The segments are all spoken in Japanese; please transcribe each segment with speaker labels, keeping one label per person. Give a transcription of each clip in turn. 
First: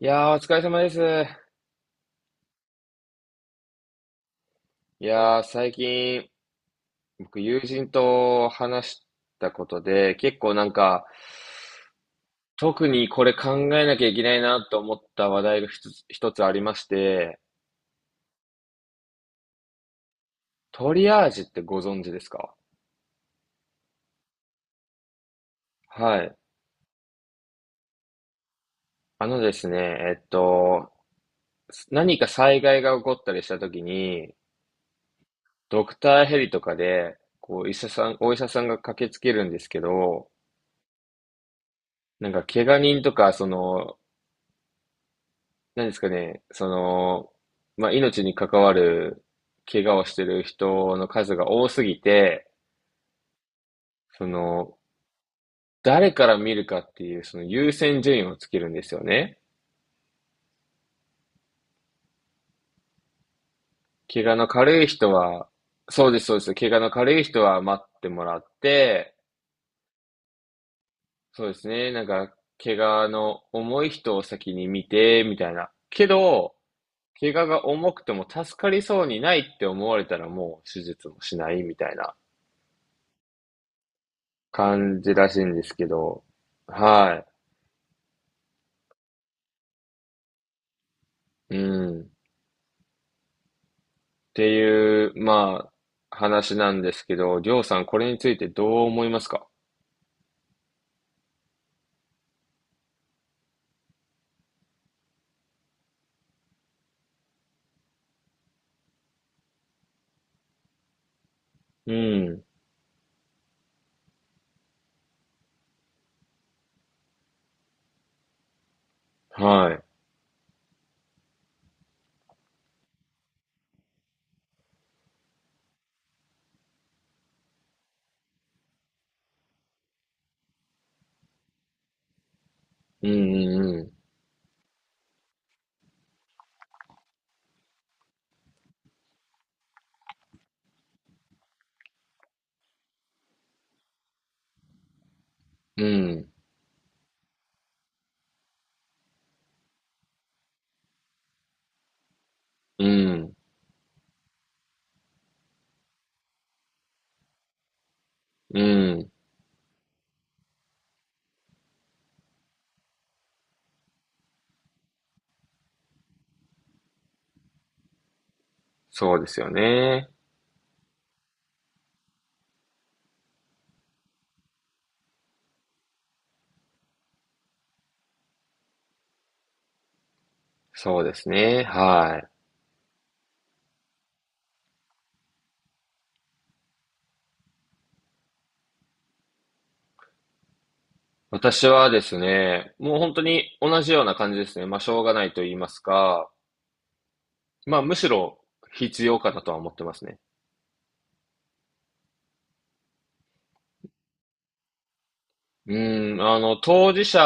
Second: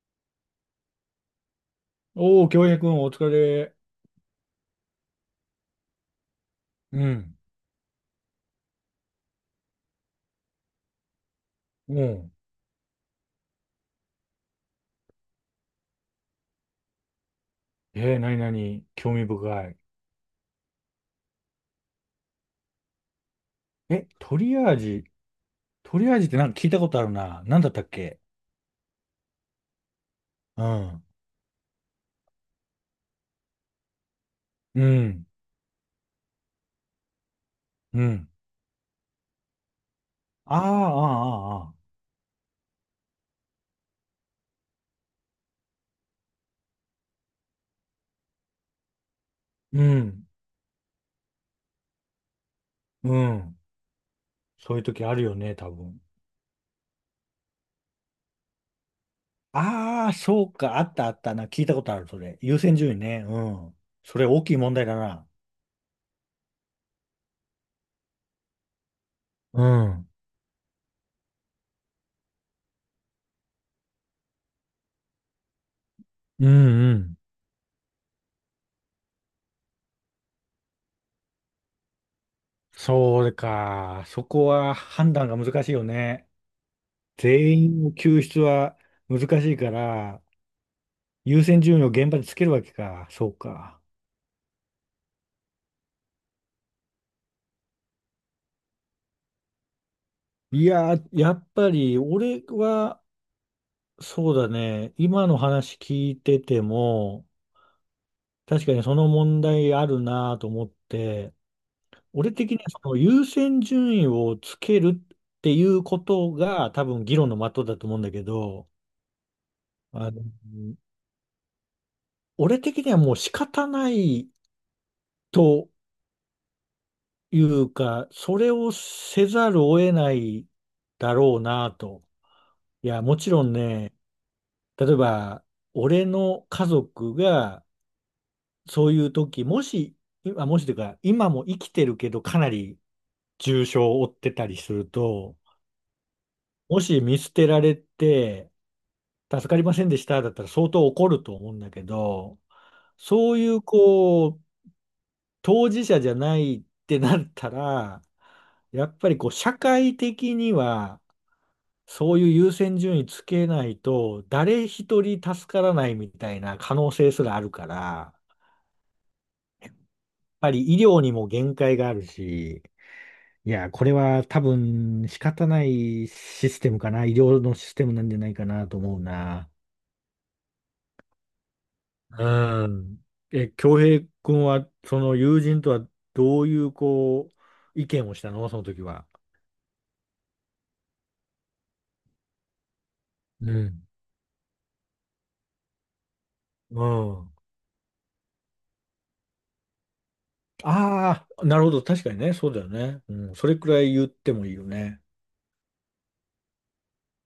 Speaker 1: いやー、お疲れ様です。
Speaker 2: おー、京平くん、お疲れ。
Speaker 1: いやー、最近、
Speaker 2: うん。
Speaker 1: 僕、友人と話したことで、結構なんか、
Speaker 2: うん。
Speaker 1: 特にこれ考えなきゃいけないなと思った話題が一つありまして、
Speaker 2: なになに、興味深い。
Speaker 1: トリアージってご存知ですか？
Speaker 2: え、トリアージ、トリアー
Speaker 1: は
Speaker 2: ジっ
Speaker 1: い。
Speaker 2: てなんか聞いたことあるな。なんだったっけ。
Speaker 1: あのですね、
Speaker 2: うん。
Speaker 1: 何か災害が起こったりした時に、
Speaker 2: うん。
Speaker 1: ドクターヘリとかで、こう、医者
Speaker 2: う
Speaker 1: さん、
Speaker 2: ん。
Speaker 1: お医者さんが駆けつけるんですけど、
Speaker 2: ああ、ああ、あーあ
Speaker 1: なんか、怪我人とか、その、何ですかね、その、まあ、命に関わる
Speaker 2: ー。う
Speaker 1: 怪我をして
Speaker 2: ん。
Speaker 1: る人の数が多すぎて、
Speaker 2: うん。
Speaker 1: そ
Speaker 2: そう
Speaker 1: の、
Speaker 2: いう時あるよね、多分。
Speaker 1: 誰から見るかっていう、その優先順位をつけるんですよね。
Speaker 2: ああ、そうか。あったあったな。聞いたことある、それ。優先順位ね。うん。そ
Speaker 1: 怪
Speaker 2: れ
Speaker 1: 我
Speaker 2: 大
Speaker 1: の
Speaker 2: きい問
Speaker 1: 軽い
Speaker 2: 題だ
Speaker 1: 人
Speaker 2: な。
Speaker 1: は、そうです、そうです。怪我の軽い人は待ってもらって、
Speaker 2: うん。
Speaker 1: そうですね、なんか、怪我の重い人を先に見て、みたいな。け
Speaker 2: うん
Speaker 1: ど、
Speaker 2: うん。
Speaker 1: 怪我が重くても助かりそうにないって思われたらもう手術もしないみたいな
Speaker 2: そうか。そこは
Speaker 1: 感じ
Speaker 2: 判
Speaker 1: ら
Speaker 2: 断が
Speaker 1: しいん
Speaker 2: 難
Speaker 1: で
Speaker 2: しい
Speaker 1: す
Speaker 2: よ
Speaker 1: けど、
Speaker 2: ね。
Speaker 1: は
Speaker 2: 全員の救出は難しいから、優
Speaker 1: い。う
Speaker 2: 先順位を
Speaker 1: ん。っ
Speaker 2: 現場でつけるわけか。そうか。
Speaker 1: ていう、まあ、話なんですけど、りょうさん、これについてどう思いますか？
Speaker 2: いやー、やっぱり俺は、そうだね。今の話聞いてても、確かにその問題あるなと思って、
Speaker 1: う
Speaker 2: 俺
Speaker 1: ん。
Speaker 2: 的にはその優先順位をつけるっていうことが多分議論の的だと思うんだけど、
Speaker 1: は
Speaker 2: あの、俺的にはもう仕方ないというか、それをせざるを得ないだろうなと。いや、
Speaker 1: い。う
Speaker 2: もちろん
Speaker 1: んうん。
Speaker 2: ね、例えば、俺の家族が、そういう時、もし、今、もしというか、今も生きてるけど、かなり重傷を負ってたりすると、
Speaker 1: うん。
Speaker 2: もし見捨てられて、助かりませんでした、だったら相当怒ると思うんだけど、
Speaker 1: うん。うん。
Speaker 2: そういう、こう、当事者じゃないってなったら、
Speaker 1: う
Speaker 2: やっぱ
Speaker 1: ん。
Speaker 2: りこう、社会的には、そういう優先順位つけないと、誰一人助からないみたいな可能性すらあるから、やっ
Speaker 1: そうですよね。
Speaker 2: ぱり医療にも限界があるし、いや、これは多分仕方ないシステムかな、医療のシステムなんじゃないかなと思うな。
Speaker 1: そうですね。はい。
Speaker 2: うん。え、恭平君は、その友人とはどういう、こう、意見をしたのその時は。
Speaker 1: 私はですね、もう本当
Speaker 2: う
Speaker 1: に同
Speaker 2: ん。
Speaker 1: じような感じですね。まあ、しょうがないと言いますか、
Speaker 2: うん。
Speaker 1: まあ、むしろ必要かなとは思ってますね。
Speaker 2: ああ、なるほど。確かにね。そうだよね。うん。それくらい言ってもいいよね。
Speaker 1: うん、あの、当事者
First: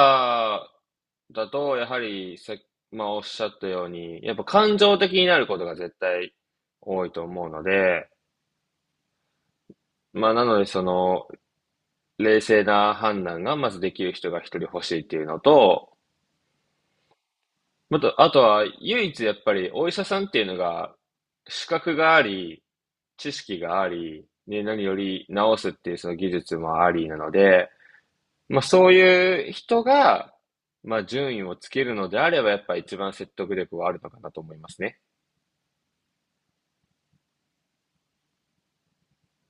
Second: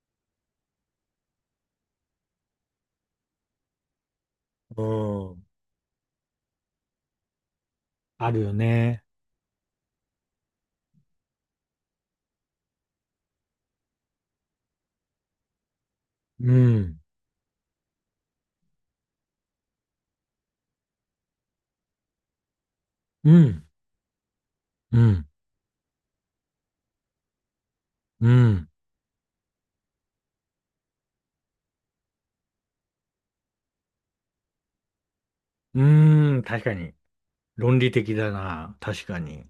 Speaker 1: だと、やはりまあ、おっしゃったように、やっぱ感
Speaker 2: う
Speaker 1: 情的になる
Speaker 2: ん。
Speaker 1: ことが絶対多いと思うので、
Speaker 2: あるよね。
Speaker 1: まあ、なので、その、冷静な判断がまずできる人が一人欲しいっていうのと、
Speaker 2: うん。
Speaker 1: あとは、唯一やっぱり、お医者さんっていうのが、資格があり、
Speaker 2: う
Speaker 1: 知識
Speaker 2: ん。
Speaker 1: があり、ね、何よ
Speaker 2: う
Speaker 1: り
Speaker 2: ん。
Speaker 1: 治すっていうその技術もありなので、
Speaker 2: う
Speaker 1: まあ、
Speaker 2: ん。
Speaker 1: そういう人が、まあ、順位をつけるのであれば、やっぱ一番説得力はあるのかなと思いますね。
Speaker 2: うーん。確かに。論理的だな。確かに。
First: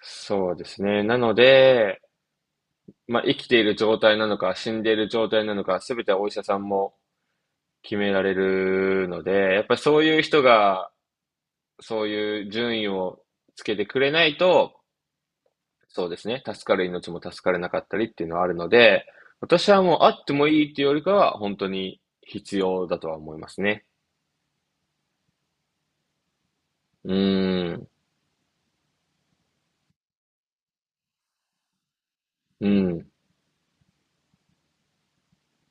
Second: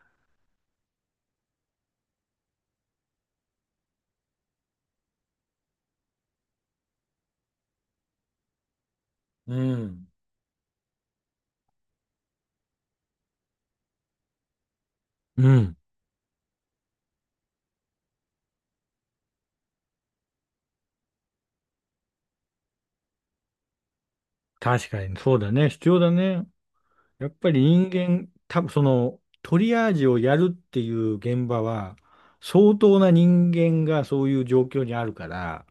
Speaker 1: そうですね。なので、まあ、生きている状態なのか、死んでいる状態なのか、すべてはお医者さんも決められるので、
Speaker 2: う
Speaker 1: やっぱりそう
Speaker 2: ん。
Speaker 1: いう人が、そういう順位をつけてくれないと、
Speaker 2: うん。
Speaker 1: そうですね、助かる命も助かれなかったりっていうのはあるので、私はもうあってもいいっていうよりかは、本当に必要だとは思いますね。
Speaker 2: 確かに。そうだね。必要だね。
Speaker 1: う
Speaker 2: やっぱり
Speaker 1: ーん、
Speaker 2: 人間、多分その、トリアージをやるっていう現場は、
Speaker 1: う
Speaker 2: 相当
Speaker 1: ん、
Speaker 2: な人間がそういう状況にあるから、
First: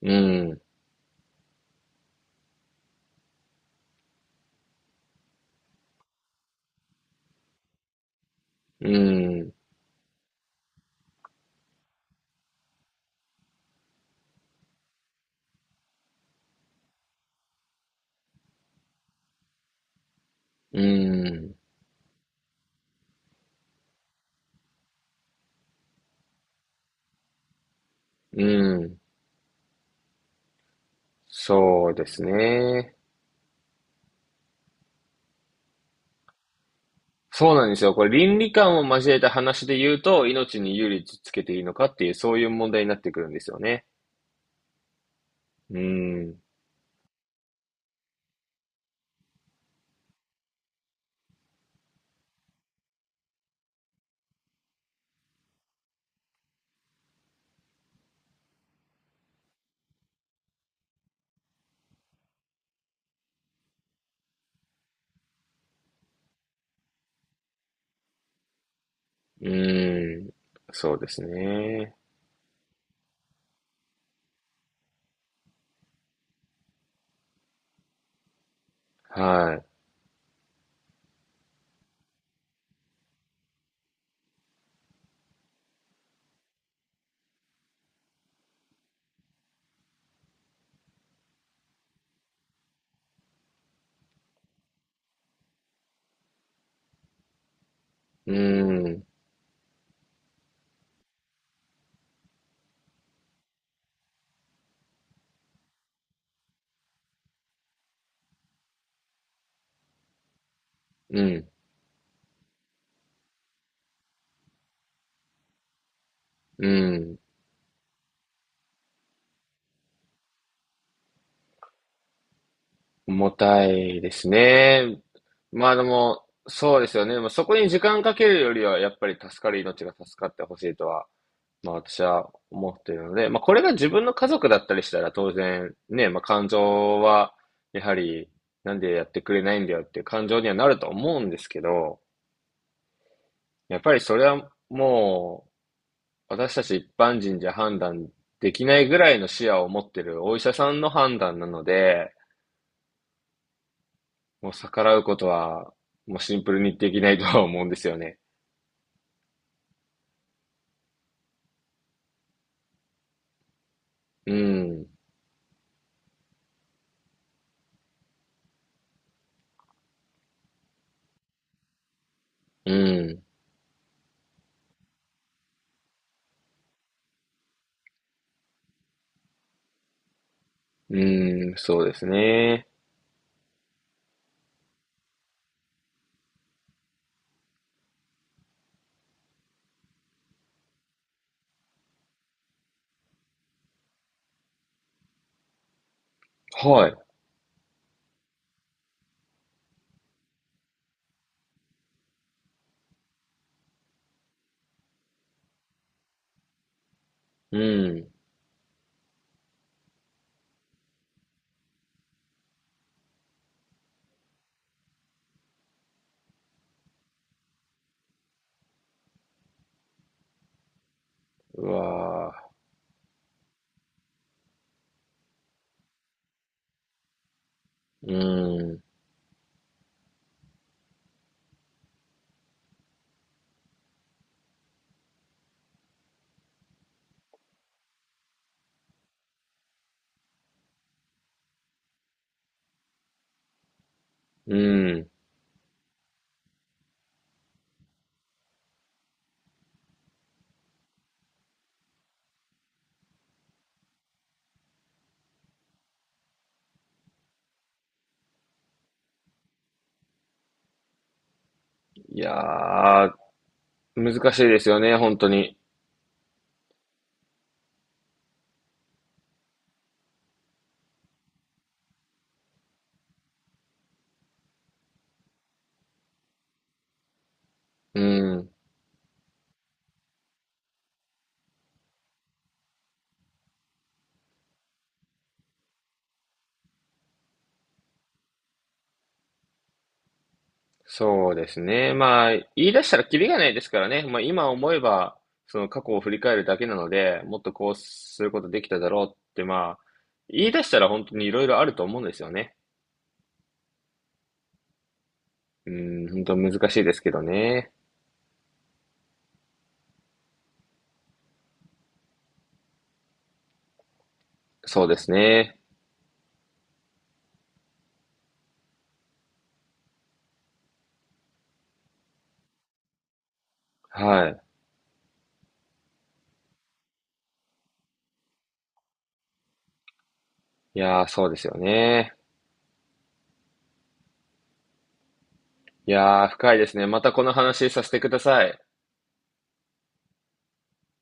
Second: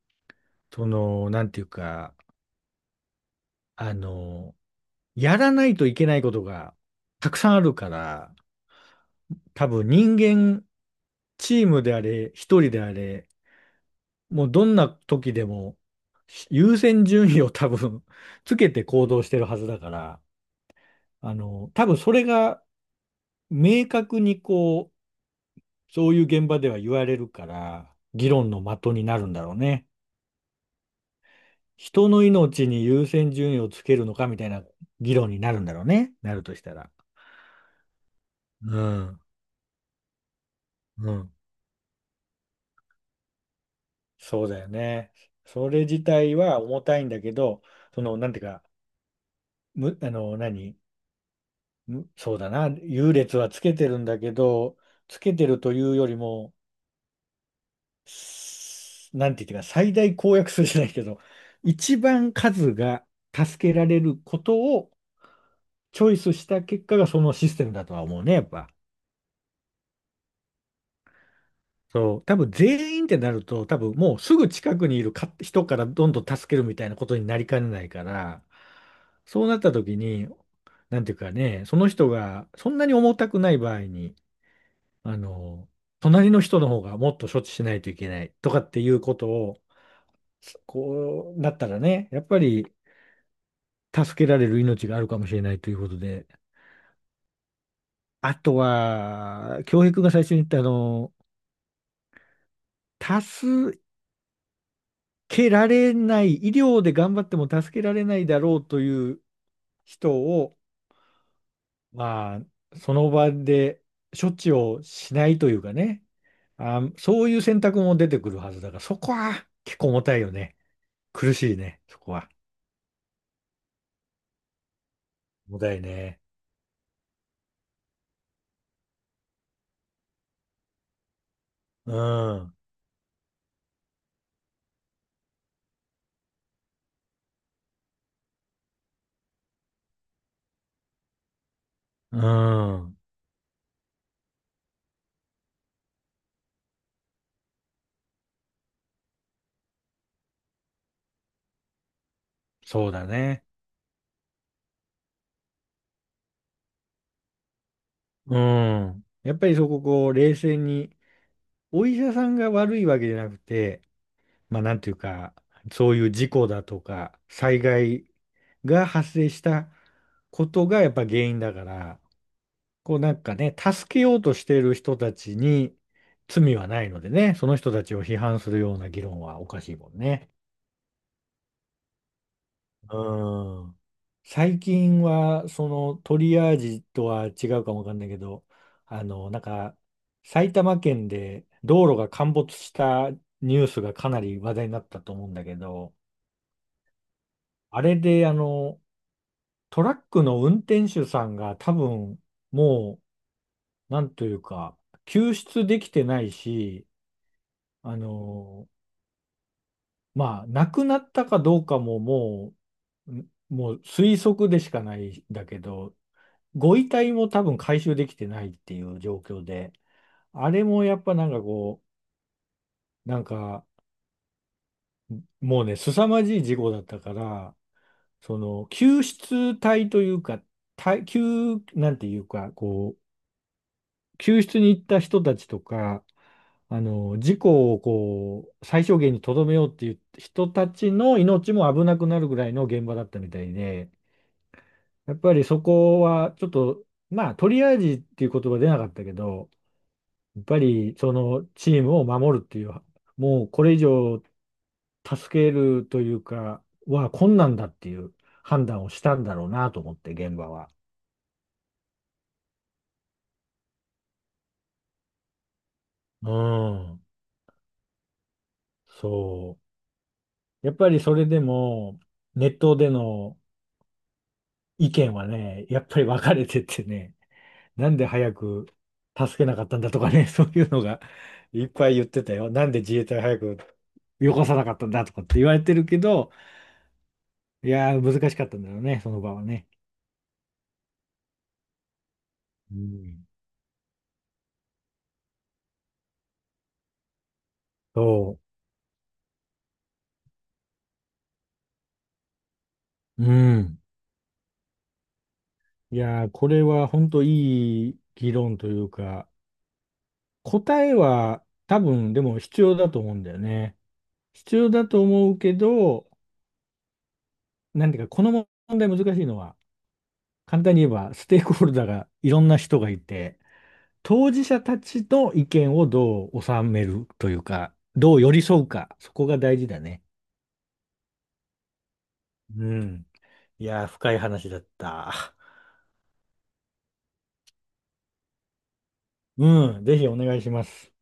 Speaker 1: うん、
Speaker 2: その、なんていうか、あの、やらないといけないことがたくさんあるから、
Speaker 1: うん、
Speaker 2: 多分人間、チームであれ、一人であれ、もうどんな時でも優先順位を 多分つけて行動してるはずだから、
Speaker 1: うん、
Speaker 2: 多分それが明確にこう、そういう現場では言われるから、議
Speaker 1: う
Speaker 2: 論の的
Speaker 1: ん、
Speaker 2: になるんだろうね。
Speaker 1: そうで
Speaker 2: 人
Speaker 1: す
Speaker 2: の命に
Speaker 1: ね。
Speaker 2: 優先順位をつけるのかみたいな議論になるんだろうね。なるとしたら。
Speaker 1: そうなんですよ。これ倫理
Speaker 2: う
Speaker 1: 観を交え
Speaker 2: ん。
Speaker 1: た話で言うと、命に有利
Speaker 2: うん、
Speaker 1: つけていいのかっていう、そういう問題になってくるんですよね。
Speaker 2: そうだよね。そ
Speaker 1: う
Speaker 2: れ自体
Speaker 1: ん。
Speaker 2: は重たいんだけど、その、なんていうか、む、あの、何、む、そうだな、優劣はつけてるんだけど、つけてるというよりも、なんていうか、最大公約数じゃないけど、一番数が助けられることをチョイスした結果がそのシステムだとは思うね、やっぱ。
Speaker 1: うん。そうですね。
Speaker 2: そう、多分全員ってなると、多分もうすぐ近くにいるか人からどんどん助けるみたいなことになりかねないから、そうなっ
Speaker 1: は
Speaker 2: た時に、なんていうかね、その人がそんなに重たくない場合に、あの、隣の人の方がもっと処置しないといけないとかっていうことを、こうなったらね、やっぱり助けられる命があるかもしれないということで、
Speaker 1: い。う
Speaker 2: あと
Speaker 1: ん。
Speaker 2: は、教育が最初に言ったあの、多数、けられない、医療で頑張っても助けられないだろうという人を、
Speaker 1: うん。
Speaker 2: まあ、その場で処置をしないというかね、
Speaker 1: う
Speaker 2: あ、
Speaker 1: ん。
Speaker 2: そういう選択も出てくるはずだから、そこは結構重たいよね。苦しいね、そこは。
Speaker 1: 重たいですね。
Speaker 2: 重
Speaker 1: ま
Speaker 2: た
Speaker 1: あ
Speaker 2: い
Speaker 1: で
Speaker 2: ね。
Speaker 1: も、そうですよね。まあ、そこに時間かけるよりは、やっぱり助かる命が助かってほしいとはまあ
Speaker 2: う
Speaker 1: 私は
Speaker 2: ん、
Speaker 1: 思っているので、まあこれが自分の家族だったりしたら当然ね、まあ感情はやはりなんでやってくれないんだよっていう感情にはなると思うんですけど、
Speaker 2: うん、
Speaker 1: やっぱりそれはもう私たち一般人じゃ判断できないぐらいの視野を持ってるお医者さんの判断なので、
Speaker 2: そうだね。
Speaker 1: もう逆らうことはもうシンプルにできないとは思うんですよね。
Speaker 2: うん。やっぱりそこ、こう、冷静に、お医者さんが悪いわけじゃなくて、
Speaker 1: う
Speaker 2: まあなん
Speaker 1: ん、
Speaker 2: ていうか、そういう事故だとか、災害が発生したことがやっぱ原因だから、
Speaker 1: う
Speaker 2: こうなん
Speaker 1: ん、
Speaker 2: かね、助けようとしている人たちに罪はないのでね、その人たちを批判するような議論はおかしいもんね。
Speaker 1: うん、そうですね。
Speaker 2: うん。最近は、そのトリアージとは違うかもわかんないけど、なんか、埼玉県で道路が陥没したニュースがかなり話題になったと思うんだけど、
Speaker 1: はい。
Speaker 2: あれで、トラックの運転手さんが多分、もう、なんというか、救出できてないし、
Speaker 1: う
Speaker 2: あ
Speaker 1: ん。
Speaker 2: の、まあ、亡くなったかどうかももう、推測でしかないんだけど、ご遺体も多分回収できてないっていう状況で、あれもやっぱなんか
Speaker 1: う
Speaker 2: こ
Speaker 1: わ
Speaker 2: う、なんか、もうね、凄まじい事故だったから、
Speaker 1: ー。う
Speaker 2: その、
Speaker 1: ん。
Speaker 2: 救出隊というか、なんていうか、こう、救出に行った人たちとか、事故をこう、最小限にとどめようっていう人たちの命も危なくなるぐらいの現場だったみたいで、
Speaker 1: うん。
Speaker 2: やっぱりそこはちょっと、まあ、トリアージっていう言葉出なかったけど、やっぱりそのチームを守るっていう、もうこれ以上助けるというか、は困難だっていう判断をしたんだろうなと思って、現場は。
Speaker 1: いやー、難しいですよね、本当に。
Speaker 2: うん、そう。やっぱりそれでも、ネットでの意見はね、やっぱり分かれててね、なん
Speaker 1: う
Speaker 2: で早
Speaker 1: ん。
Speaker 2: く助けなかったんだとかね、そういうのが いっぱい言ってたよ。なんで自衛隊早くよこさなかったんだとかって言われてるけど、いやー、難しかったんだろうね、その場はね。
Speaker 1: そうですね。まあ、言い
Speaker 2: う
Speaker 1: 出したらキ
Speaker 2: ん。
Speaker 1: リがないですからね。まあ、今思えば、その過去を振り返るだけなので、もっとこうする
Speaker 2: そ
Speaker 1: ことできただろうって、まあ、言い出したら本当にいろいろあると思うんですよね。
Speaker 2: う。うん。
Speaker 1: う
Speaker 2: い
Speaker 1: ん、本
Speaker 2: やー、
Speaker 1: 当
Speaker 2: こ
Speaker 1: 難
Speaker 2: れ
Speaker 1: しい
Speaker 2: は
Speaker 1: です
Speaker 2: 本
Speaker 1: けど
Speaker 2: 当
Speaker 1: ね。
Speaker 2: いい議論というか、答えは多分でも必要だと思うんだよね。必要
Speaker 1: そ
Speaker 2: だ
Speaker 1: うで
Speaker 2: と
Speaker 1: す
Speaker 2: 思うけ
Speaker 1: ね。
Speaker 2: ど、なんていうか、この問題難しいのは、簡単に言えば、ステークホルダーがいろんな人がいて、
Speaker 1: は
Speaker 2: 当
Speaker 1: い。
Speaker 2: 事者たちの意見をどう収めるというか、どう寄り添うか、そこが大事だね。
Speaker 1: いやー、そうですよね。
Speaker 2: うん。いやー、深い話だった。
Speaker 1: いやー、深いですね。またこの話させてください。
Speaker 2: うん、ぜひお願いします。